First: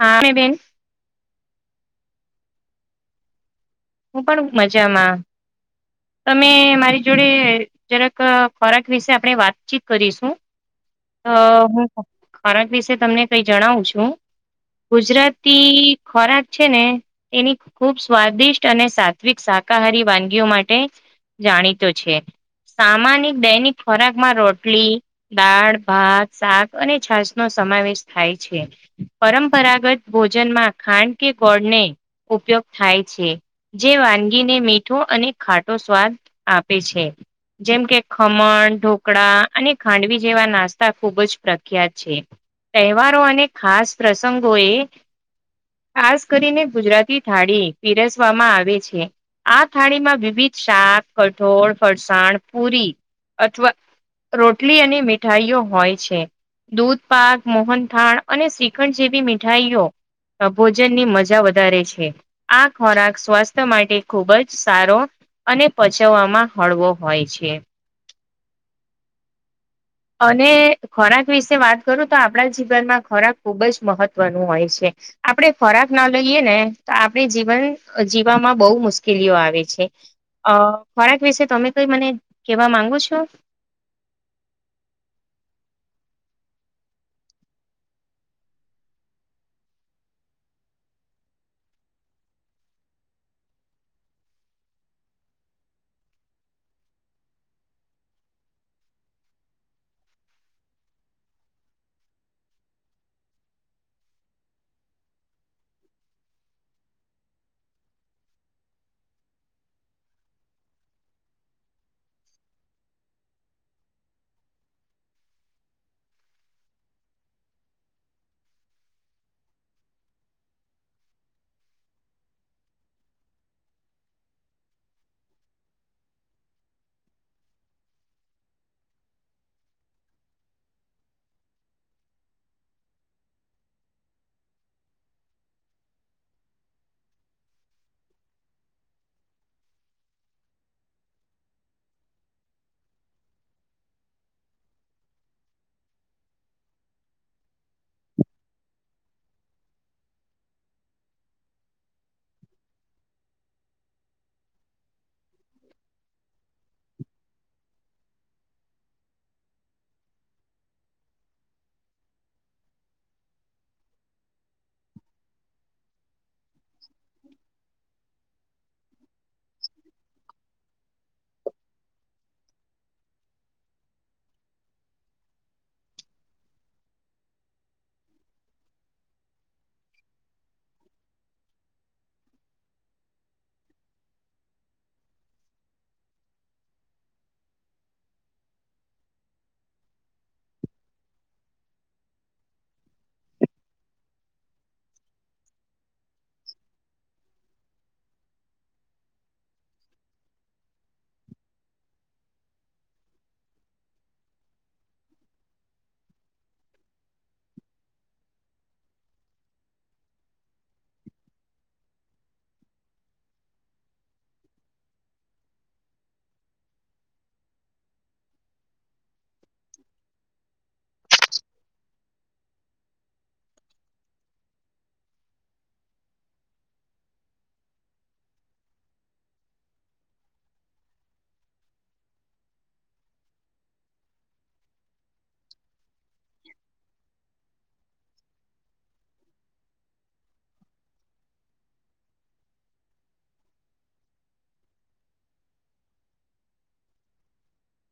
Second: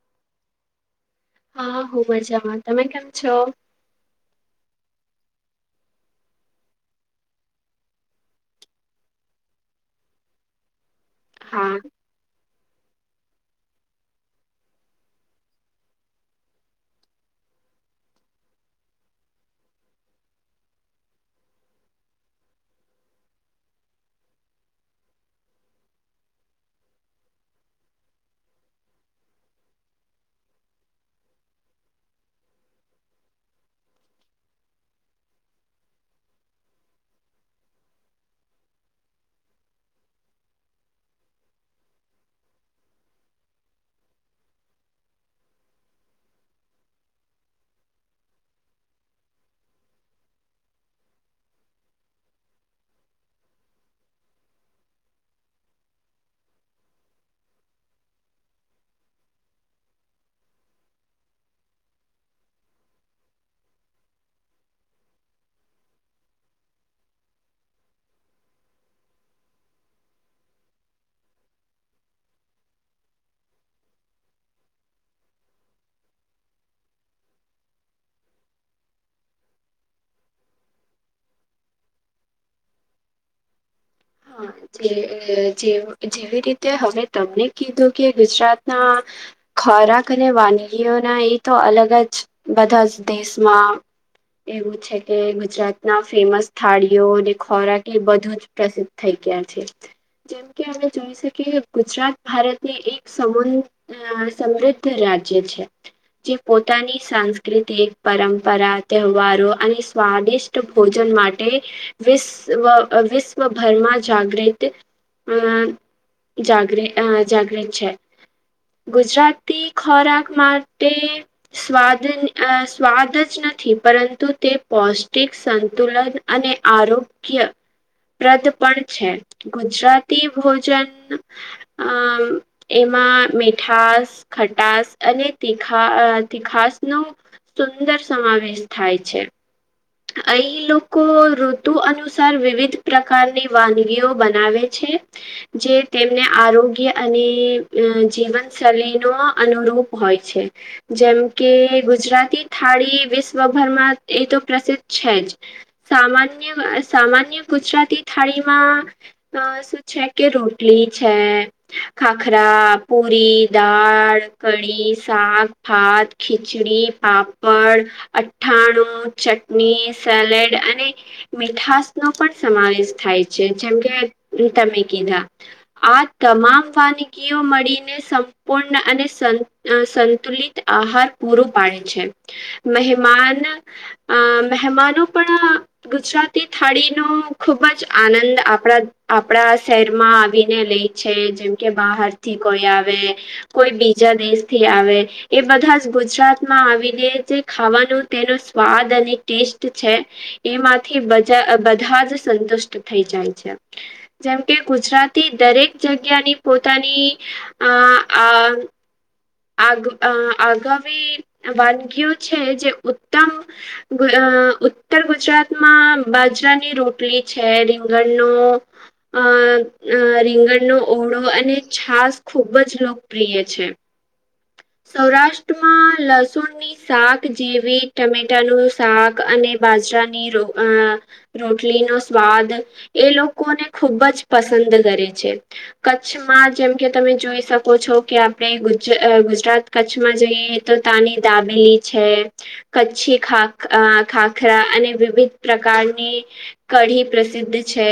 હા બેન હા હ મજામાં તમે કેમ છો? હું પણ મજામાં. તમે મારી જોડે જરાક ખોરાક વિશે આપણે વાતચીત કરીશું. હા હું ખોરાક વિશે તમને કઈ જણાવું છું. ગુજરાતી ખોરાક છે ને એની ખુબ સ્વાદિષ્ટ અને સાત્વિક સાકાહારી વાનગીઓ માટે જાણીતો છે. સામાનિક દૈનિક ખોરાકમાં રોટલી દાળ ભાત સાક અને છાશનો સ સમાવેશ થાય છે. પરંપરાગત ભોજનમાં ખાંડ કે ગોળને ઉપયોગ થાય છે. જે વાનગીને મીઠો અને ખાટો સ્વાદ આપે છે. જેમ કે ખમણ, ઢોકળા અને ખાંડવી જેવા નાસ્તા ખૂબ જ પ્રખ્યાત છે. તહેવારો અને ખાસ પ્રસંગોએ ખાસ કરીને ગુજરાતી થાળી પીરસવામાં આવે છે. આ થાળીમાં વિવિધ શાક, કઠોળ, ફરસાણ, પુરી અથવા રોટલી અને મીઠાઈઓ હોય છે. દૂધપાક મોહનથાણ અને સીખંડ જેવી મીઠાઈઓ ભોજનની મજા વધારે છે, આ ખોરાક સ્વાસ્થ્ય માટે ખુબ જ સારો અને પચવવામાં હળવો હોય છે. અને ખોરાક વિસે વાત કરું તો આપણા જીવનમાં ખોરાક ખુબ જ મહત્વનું હોય છે. આપડે ખોરાક ના લઈએ ને તો, આપણે જીવન જીવામાં બહુ મુસ્કેલીઓ આવે છે. અ ખોરાક વિસે તમે કઈ મને કેવા માંગો છો? હા જે જે જેવી રીતે હવે તમને કીધું કે ગુજરાતના ખોરાક અને વાનગીઓના એ તો અલગ જ બધા જ દેશમાં એવું છે કે ગુજરાતના ફેમસ થાળીઓ અને ખોરાક બધું જ પ્રસિદ્ધ થઈ ગયા છે. જેમ કે આપમે જોઈ શકીએ ગુજરાત ભારતની એક સમન સમૃદ્ધ રાજ જ્ય છે. જે પોતાની સાંસ્કૃતિક પરંપરા તહેવારો અને સ્વાદિષ્ટ ભોજન માટે વિસવ અ વિસ્વ ભરમાં જાગ્રીત, અ, જાગ્રી, જાગ્રીત છે. ગુજરાતી ખોરાક માટે સ્વાદ ન સ્વાદ જ નથી પરંતુ તે પૌષ્ટિક, સંતુલન અને આરોગ્ય [inaudible] પ્રદ પણ છે. ગુજરાતી ભોજન, અ, એમાં મીઠાસ ખટાસ અને તીખા, તીખાસનું સુંદર સમાવેશ થાય છે. અહીં લોકો ઋતુ અનુસાર વિવિધ પ્રકારની વાનગીઓ બનાવે છે. જે, જે તેમને આરોગ્ય અને જીવનસલીનો અનુરૂપ હોય છે. જેમ કે ગુજરાતી થાળી વિસ્વભરમાં એ તો પ્રસિદ્ધ છે જ. સામાન્ય, અ, સામાન્ય ગુજરાતી થાળીમાં અ સુ છે કે રોટલી છે, ખાખરા, પુરી, દાળ કડી, સાક, ભાત, ખીચડી, પાપડ, અથાણું ચટની, સેલેડ અને મીઠાસનો પણ સમાવેસ થાય છે જેમકે તમે કીધા આ તમામ વાનગીઓ મળીને સંપૂર્ણ અને સ સ સંતુલિત આહાર પૂરો પાડે છે. મહેમાન અ મહેમાનો પણ ગુજરાતી થાળીનો ખૂબ જ આનંદ આપણા આપણા શહેરમાં આવીને લઈ છે, જેમ કે બહારથી કોઈ આવે, કોઈ બીજા દેસથી આવે એ બધાજ ગુજરાતમાં આવીને જે ખાવાનું, તેનો સ્વાદ અને ટેસ્ટ છે એમાંથી બજા બધા જ સંતુષ્ટ થઈ જાય છે. જેમ કે ગુજરાતી દરેક જગ્યાની પોતાની આ આ ગુ અ આગામી વાનગીઓ છે જે ઉત્તમ ગરા અ ઉત્તર ગુજરાતમાં બાજરાની રોટલી છે, રીંગણનો, અ અ અ રીંગણનો ઓળો અને છાસ ખૂબ જ લોકપ્રિય છે. [inaudible] સૌરાષ્ટ્રમાં લસુણની સાક જેવી ટમેટાનુ શાક અને બાજ રાની રો અ રોટલી નો સ્વાદ એ લોકોને ખુબ જ પસંદ કરે છે કચ્છમાં જેમ કે તમે જોઈ શકો છો કે આપડે ગુજ ગુજરાત કચ્છમાં જઈએ તો તાની દાબેલી છે કચ્છી ખાક ખાખરા અને વિવિધ પ્રકારની કઢી પ્રસિદ્ધ છે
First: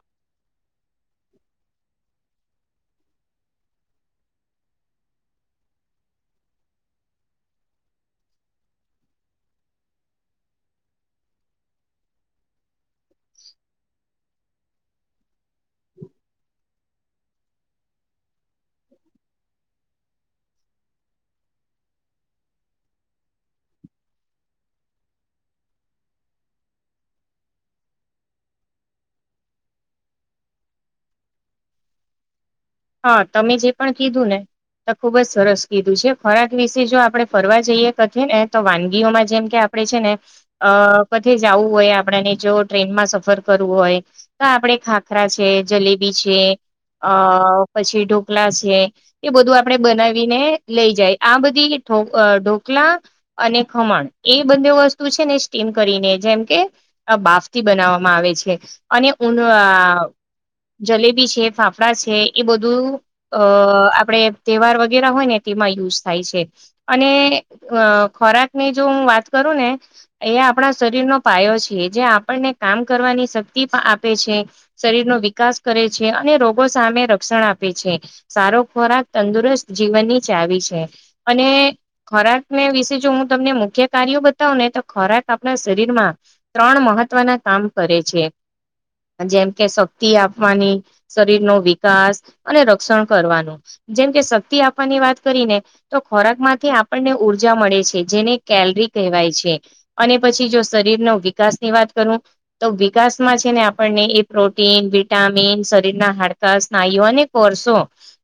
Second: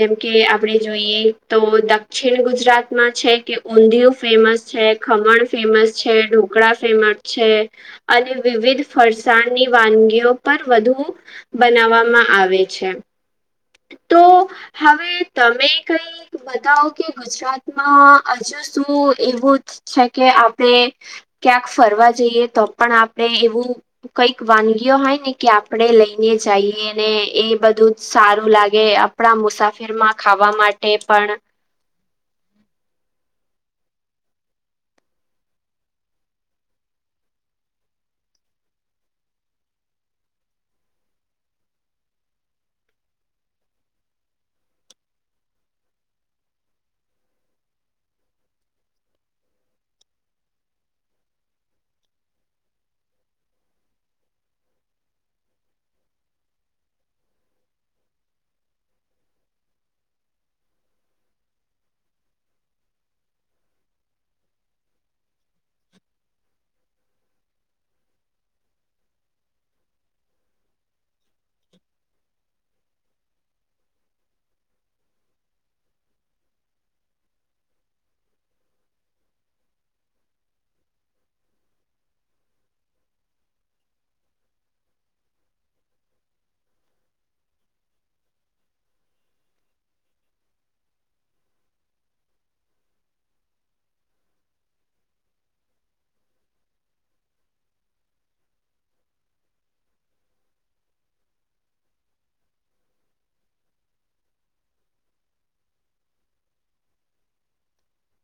જેમ કે આપણે જોઈએ તો દક્ષિણ ગુજરાતમાં છે કે ઊંધિય ફેમસ છે ખમણ ફેમસ છે ઢોકળા ફેમસ છે અને વિવિધ ફરસાણની વાન ગીઓ પણ વધુ બનાવામા આવે છે તો હવે તમે કઈ બતાવો કે ગુજરાતમા હજુ શુ એવુ છે કે આપડે ક્યાંક ફરવા જઈએ તો પણ આપડે એવું કઈક વાનગી ઓ હોય ને કે આપડે લઈને જઈએ ને એ બધું જ સારું લાગે આપડા મુસાફીર રમા ખાવા માટે પણ હા તમે જે પણ કીધુ ને તો ખુબ જ સરસ કીધું છે ખોરાક વિશે જો આપડે ફરવા જઈએ કથી ને તો વાનગીઓમાં જેમ કે આ આપડે છે ને અ કથે જાવુ હોય આપડાને જો ટ્રેનમાં સફર કરવું હોય તો આપડે ખાખરા છે જલેબી છે અ પછી ઢોકલા છે એ બધું આપડે બનાવીને લઈ જાય આ બધી ઢોક ઢોક લા અને ખમણ એ બને વસ્તુ છે ને સ્ટીમ કરીને જેમ કે બાસ્ટી બને બનાવામાં આવે છે અને ઊં જલેબી છે ફાફડા છે એ બધું અ આપડે તેહવાર વગેરે હોય ને તેમાં યુઝ થાય છે અને મા ખોરાક ની જો હું વાત કરું ને એ આપણા શરીર નો પાયો છે જે આપણ ને કામ કરવાની શક્તિ પણ આપે છે શરીર નો વિકાસ કરે છે અને રોગો સામે ર ક્ષણ આપે છે સારો ખોરાક તંદુરસ્ત જીવનની ચાવી છે અને ખો રાકને વિશે જો હું તમને મુખ્ય કાર્યો બતાવુ ને તો ખોરાક આપણા શરીરમાં ત્રણ મહત્વ ના કામ કરે છે જેમ કે શક્તિ આપવાની શરીર નો વી કાસ અને રક્ષણ કરવાનુ જેમ કે શક્તિ આપવાની વાત કરીને તો ખોરાક માંથી આ પણને ને ઉર્જા મળે છે જેને કેલરી કહેવાય છે અને પછી જો શરીર નો વિકાસ વા ત કરુ તો વિકાસમાં છે ને આપણને એ પ્રોટીન વિટામિન શરીરના હાડ કાસ ના યુવાન કોર્સો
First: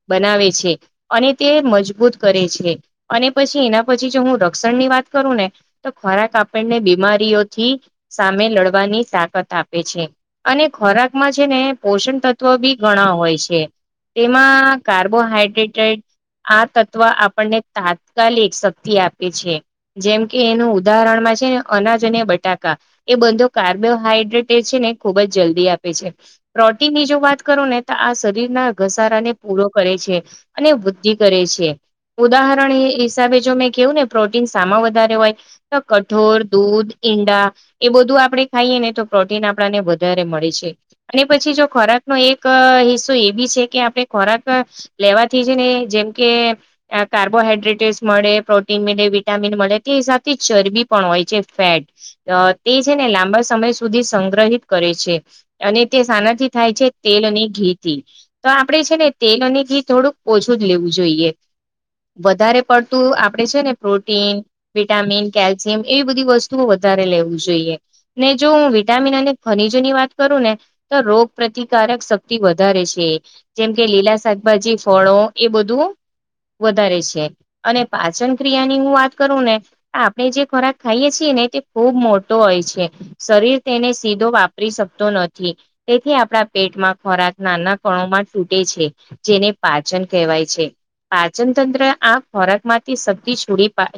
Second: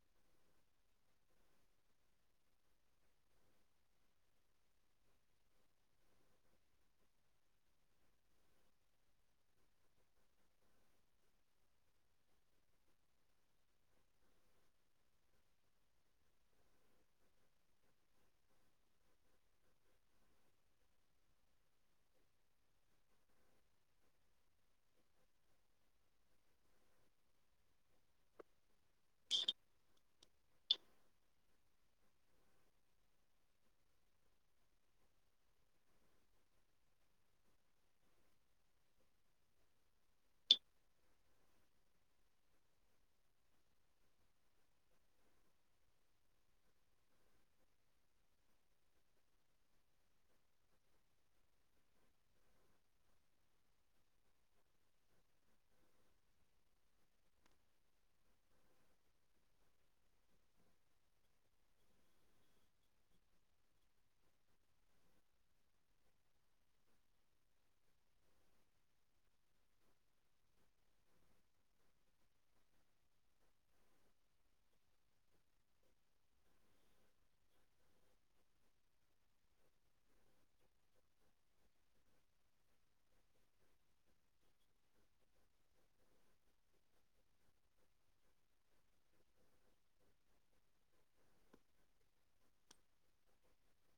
બનાવે છે અને તે મજબૂત કરે છે અને પછી એના પછી જો હું રક્ષણ ની વાત કરું ને તો ખોરાક આપણને બીમારીઓથી સામે લડવાની તાકાત આપે છે અને ખોરાક માં છે ને પોષણ તત્વ બી ઘણા હોય છે તેમાં કાર્બોહાઈડ્રેટેડ આ તત્વ આપણને તાત્કાલિક શક્તિ આપે છે જેમકે એનું ઉદાહરણ છે ને અનાજ અને બટાકા એ બંધો કાર્બોહાઈડ્રેટે છે ને ખુબ જ જલ્દી આપે છે પ્રોટીન ની જો વાત કરુ ને તો આ શરીર ના ઘસારા ને પૂરો કરે છે અને વૃદ્ધિ કરે છે ઉદાહ હરણ હિસાબે જો મેં કેવું ને પ્રોટીન સામાં વધારે હોય તો કઠોર, દૂધ, ઈંડા એ બધું આપણે ખાઈએ ને તો પ્રોટીન આપને વધારે મળે છે અને પછી જો ખોરા એક હિસ્સો એ બી છે કે આપડે ખોરાક લેવાથી જ ને જેમ કે અ કાર્બોહાઈડ્રેટેસ મળે પ્રોટીન મળે વિટામીન મળે તે હિસાબથી ચરબી પણ હોય છે ફેટ અ તે છે ને લાંબા સમય સુધી સંગ્રહિત કરે છે અને તે સાનાથી થાય છે તેલ અને ઘી થી તો આપડે છે ને તેલ અને ઘી થોડુક ઓછું જ લેવું જોઈએ વધારે પડતું આપડે છે ને પ્રોટીન વિટામિન કેલ્શિયમ એવી બધી વસ્તુઓ વ ધારે લેવુ જોઈએ ને જો હું વિટામિન અને ખનીજઓ ની વાત કરું ને તો રોગ પ્ર તિકારક શક્તિ વધારે છે જેમ કે લીલા શાકભાજી ફળો એ બધુ વધારે છે અને પાચન ક્રિયા ની હું વાત કરું ને આપણે જે ખોરાક ખાઈએ છીએ ને એ ખૂબ મોટો હોય છે શરીર તેને સીધો વાપરી શકતો નથી તેથી આપડા પેટમાં ખોરાક નાના કણોમાં તૂટે છે જેને પાચન કહેવાય છે પાચન તંત્ર આ ખોરાક માંથી શક્તી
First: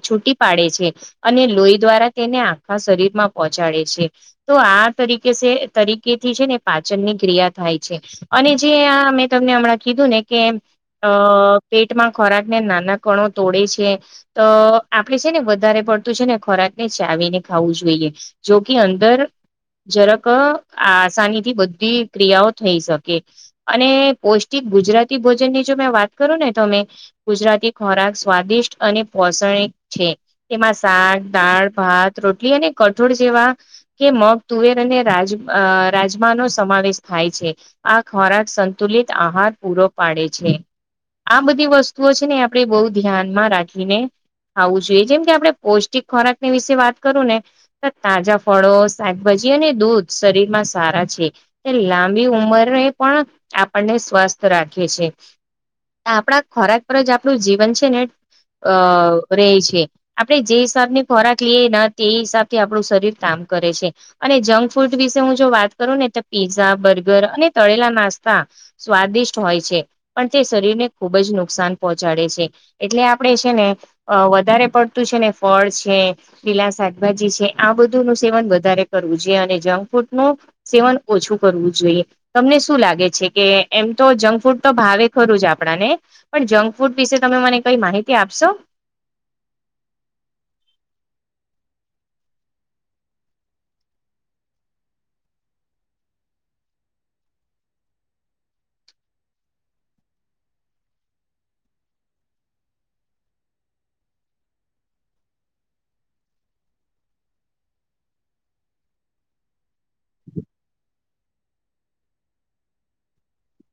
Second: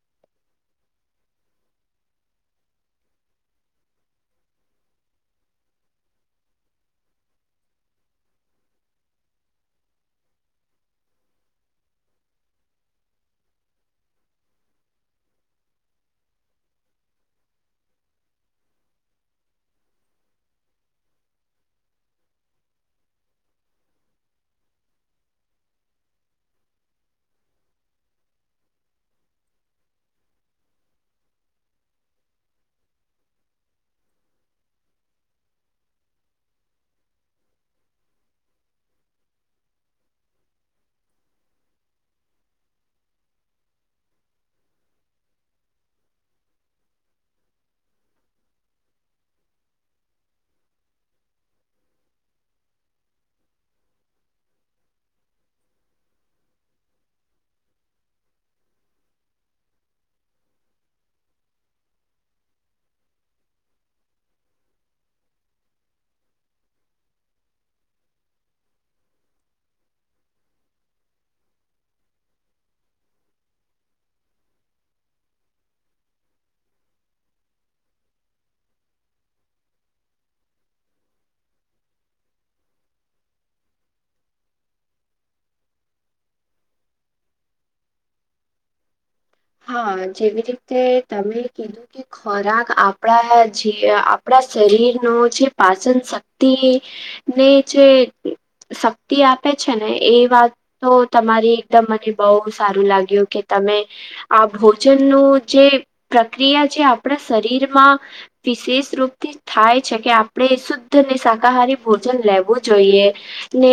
છૂટી પાડે છે અને લોહી દ્વારા તેને આખા શરીરમાં પહોંચાડે છે તો આ તરીકે તરીકેથી છે ને પાચન ની ક્રિયા થાય છે અને જે આ મેં તમને હમણાં કીધું ને કે અ પેટમાં ખોરાક ને નાના કણો તોડે છે તો આપડે છે ને વધારે પડતું છે ને ખોરાક ને ચાવીને ખાવું જોઈએ જો કે અંદર જરાક આસાની થી બધી ક્રિયાઓ થઈ શકે અને પૌષ્ટિક ગુજરાતી ભોજનની જો મેં વાત કરું ને તમે ગુજરાતી ખોરાક સ્વાદિષ્ટ અને પોષણિક છે તેમાં શાક દાળ ભાત રોટલી અને કઠોળ જેવા કે મગ તુવેર અને રાજ રાજમા નો સમાવેશ થાય છે આ ખોરાક સંતુલિત આહાર પૂરો પાડે છે. આ બધી વસ્તુઓ છે ને આપણે બહુ ધ્યાનમાં રાખીને ખાવું જોઈએ જેમ કે આપણે પૌષ્ટિક ખોરાકની વિશે વાત કરું ને તો તાજા ફળો શાકભાજી જી અને દૂધ શરીરમાં સારા છે. લાંબી ઉમરને પણ આપણને સ્વસ્થ રાખે છે. આપણા ખોરાક પર જ આપણું જીવન છે ને અ રહેે છે આપણે જે હિસાબને ખોરાક લઈએ તે હિસાબ થી આપણું શરીર કરે છે અને જંક ફૂડ વિશે હું જો વાત કરું ને પીઝા બર્ગર અને તળેલા નાસ્તા સ્વાદિષ્ટ હોય છે પણ તે શરીરને ખૂબ જ નુકસાન પહોંચાડે છે એટલે આપણે છે ને વધારે પડતું છેને ફળ છે લીલા શાકભાજી છે આ બધું નું સેવન વધારે કરવું જોઈએ અને જંક ફૂડ નું સેવન ઓછું કરવું જોઈએ તમને શું લાગે છે કે એમ તો જંક ફૂડ તો ભાવે ખરું જ આપણાને પણ જંક ફૂડ વિશે તમે મને કઈ માહિતી આપશો. હા જેવી રીતે તમે કીધું કે ખોરાક આપણા જે આપણા શરીર ન જે પાચન શક્તિ ને જે શક્તિ આપે છે ને એ વાત તો તમારી એકદમ મને બહુ સારું લાગ્યું કે તમે આ ભોજનનું જે પ્રક્રિયા જે આપણા શરીરમાં વિશેષ રૂપથી થાય છે કે આપણે શુદ્ધ ને શાકાહારી ભોજન લેવું જોઈએ ને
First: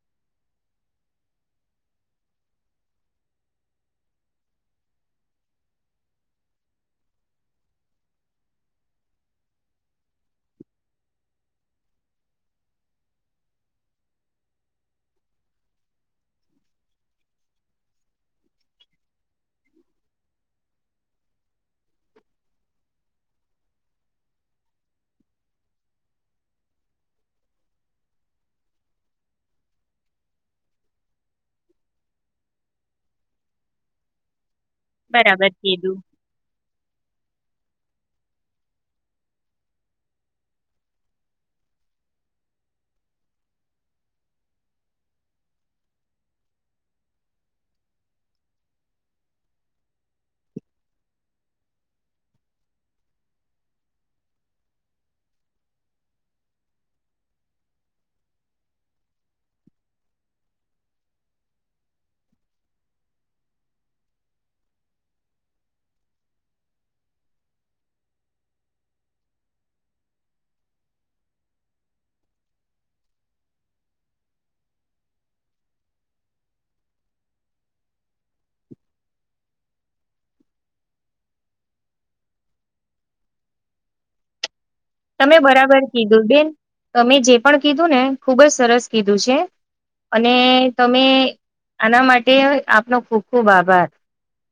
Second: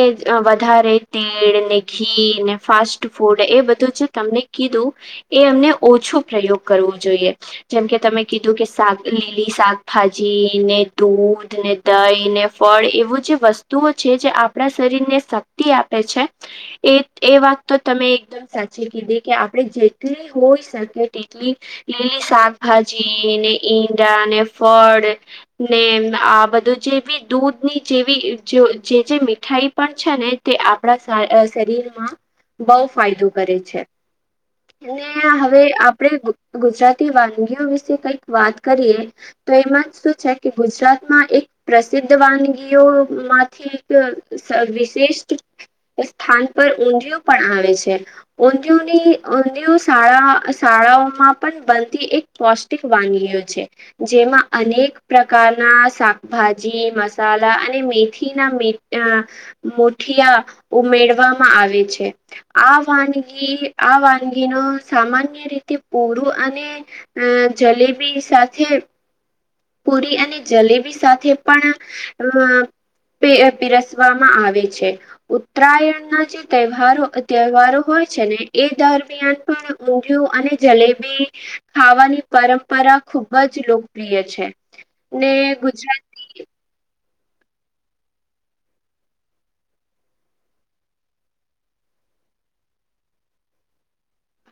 વધારે તીડ ને ઘી ને ફાસ્ટ ફૂડ એ બધું જે તમને કીધું એ અમને ઓછું પ્રયોગ કરવો જોઈએ જેમકે તમે કીધું કે શાક લીલી શાકભાજી ને દૂધ ને દહી ને ફળ એવું જે વસ્તુઓ છે જે આપણા શરીર ને શક્તિ આપે છે એ એ વાત તો તમે એકદમ સાચી કીધી કે આપણે જે એટલી હોય શકે તેટલી લીલી શાકભાજી ને ઈંડા ને ફળ ને આ બધું જેવી દૂધની જેવી જે જે મીઠાઈ છે ને તે આપણા શરીરમાં બહુ ફાયદો કરે છે. ને બરાબર હવે કીધું આપડે ગુજરાતી વાનગીઓ વિ કઈક વાત કરીએ તો એમાં જ શું છે કે ગુજરાતમાં એક પ્રસિદ્ધ વાનગીઓ માંથી એક વિશિષ્ટ સ્થાન પર ઊંધિયું પણ આવે છે ઊંધિયુની શાળા શાળાઓમાં પણ બનતી એક પૌષ્ટિક વાનગીઓ છે જે એમાં અનેક પ્રકારના શાકભાજી મસાલા અને મેથીના મે મુઠિયા ઉમેરવામાં આવે છે આ વાનગી આ વાન ગીનો સામાન્ય રીતે પૂરું અને અ જલેબી સાથે પુરી અને જલેબી સાથે પણ અ પીરસવામાં આવે છે ઉત્તરાયણના જે તહેવારો તહેવારો હોય છેને એ દરમિયાન પણ ઊંધિયું અને જલેબી ખાવાની પરંપરા ખુબ જ લોકપ્રિય છે. ને તમે બરાબર ગુજરાત કીધું બેન તમે જે પણ કીધું ને ખુબ જ સરસ કીધું છે. અને તમે આના માટે આપનો ખુબ ખુબ આભાર.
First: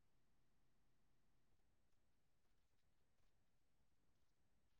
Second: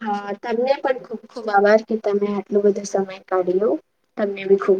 હા તમને પણ ખુબ ખુબ આભાર કે તમે આટલો બધો સમય કાઢીયો. તમને ભી ખૂબ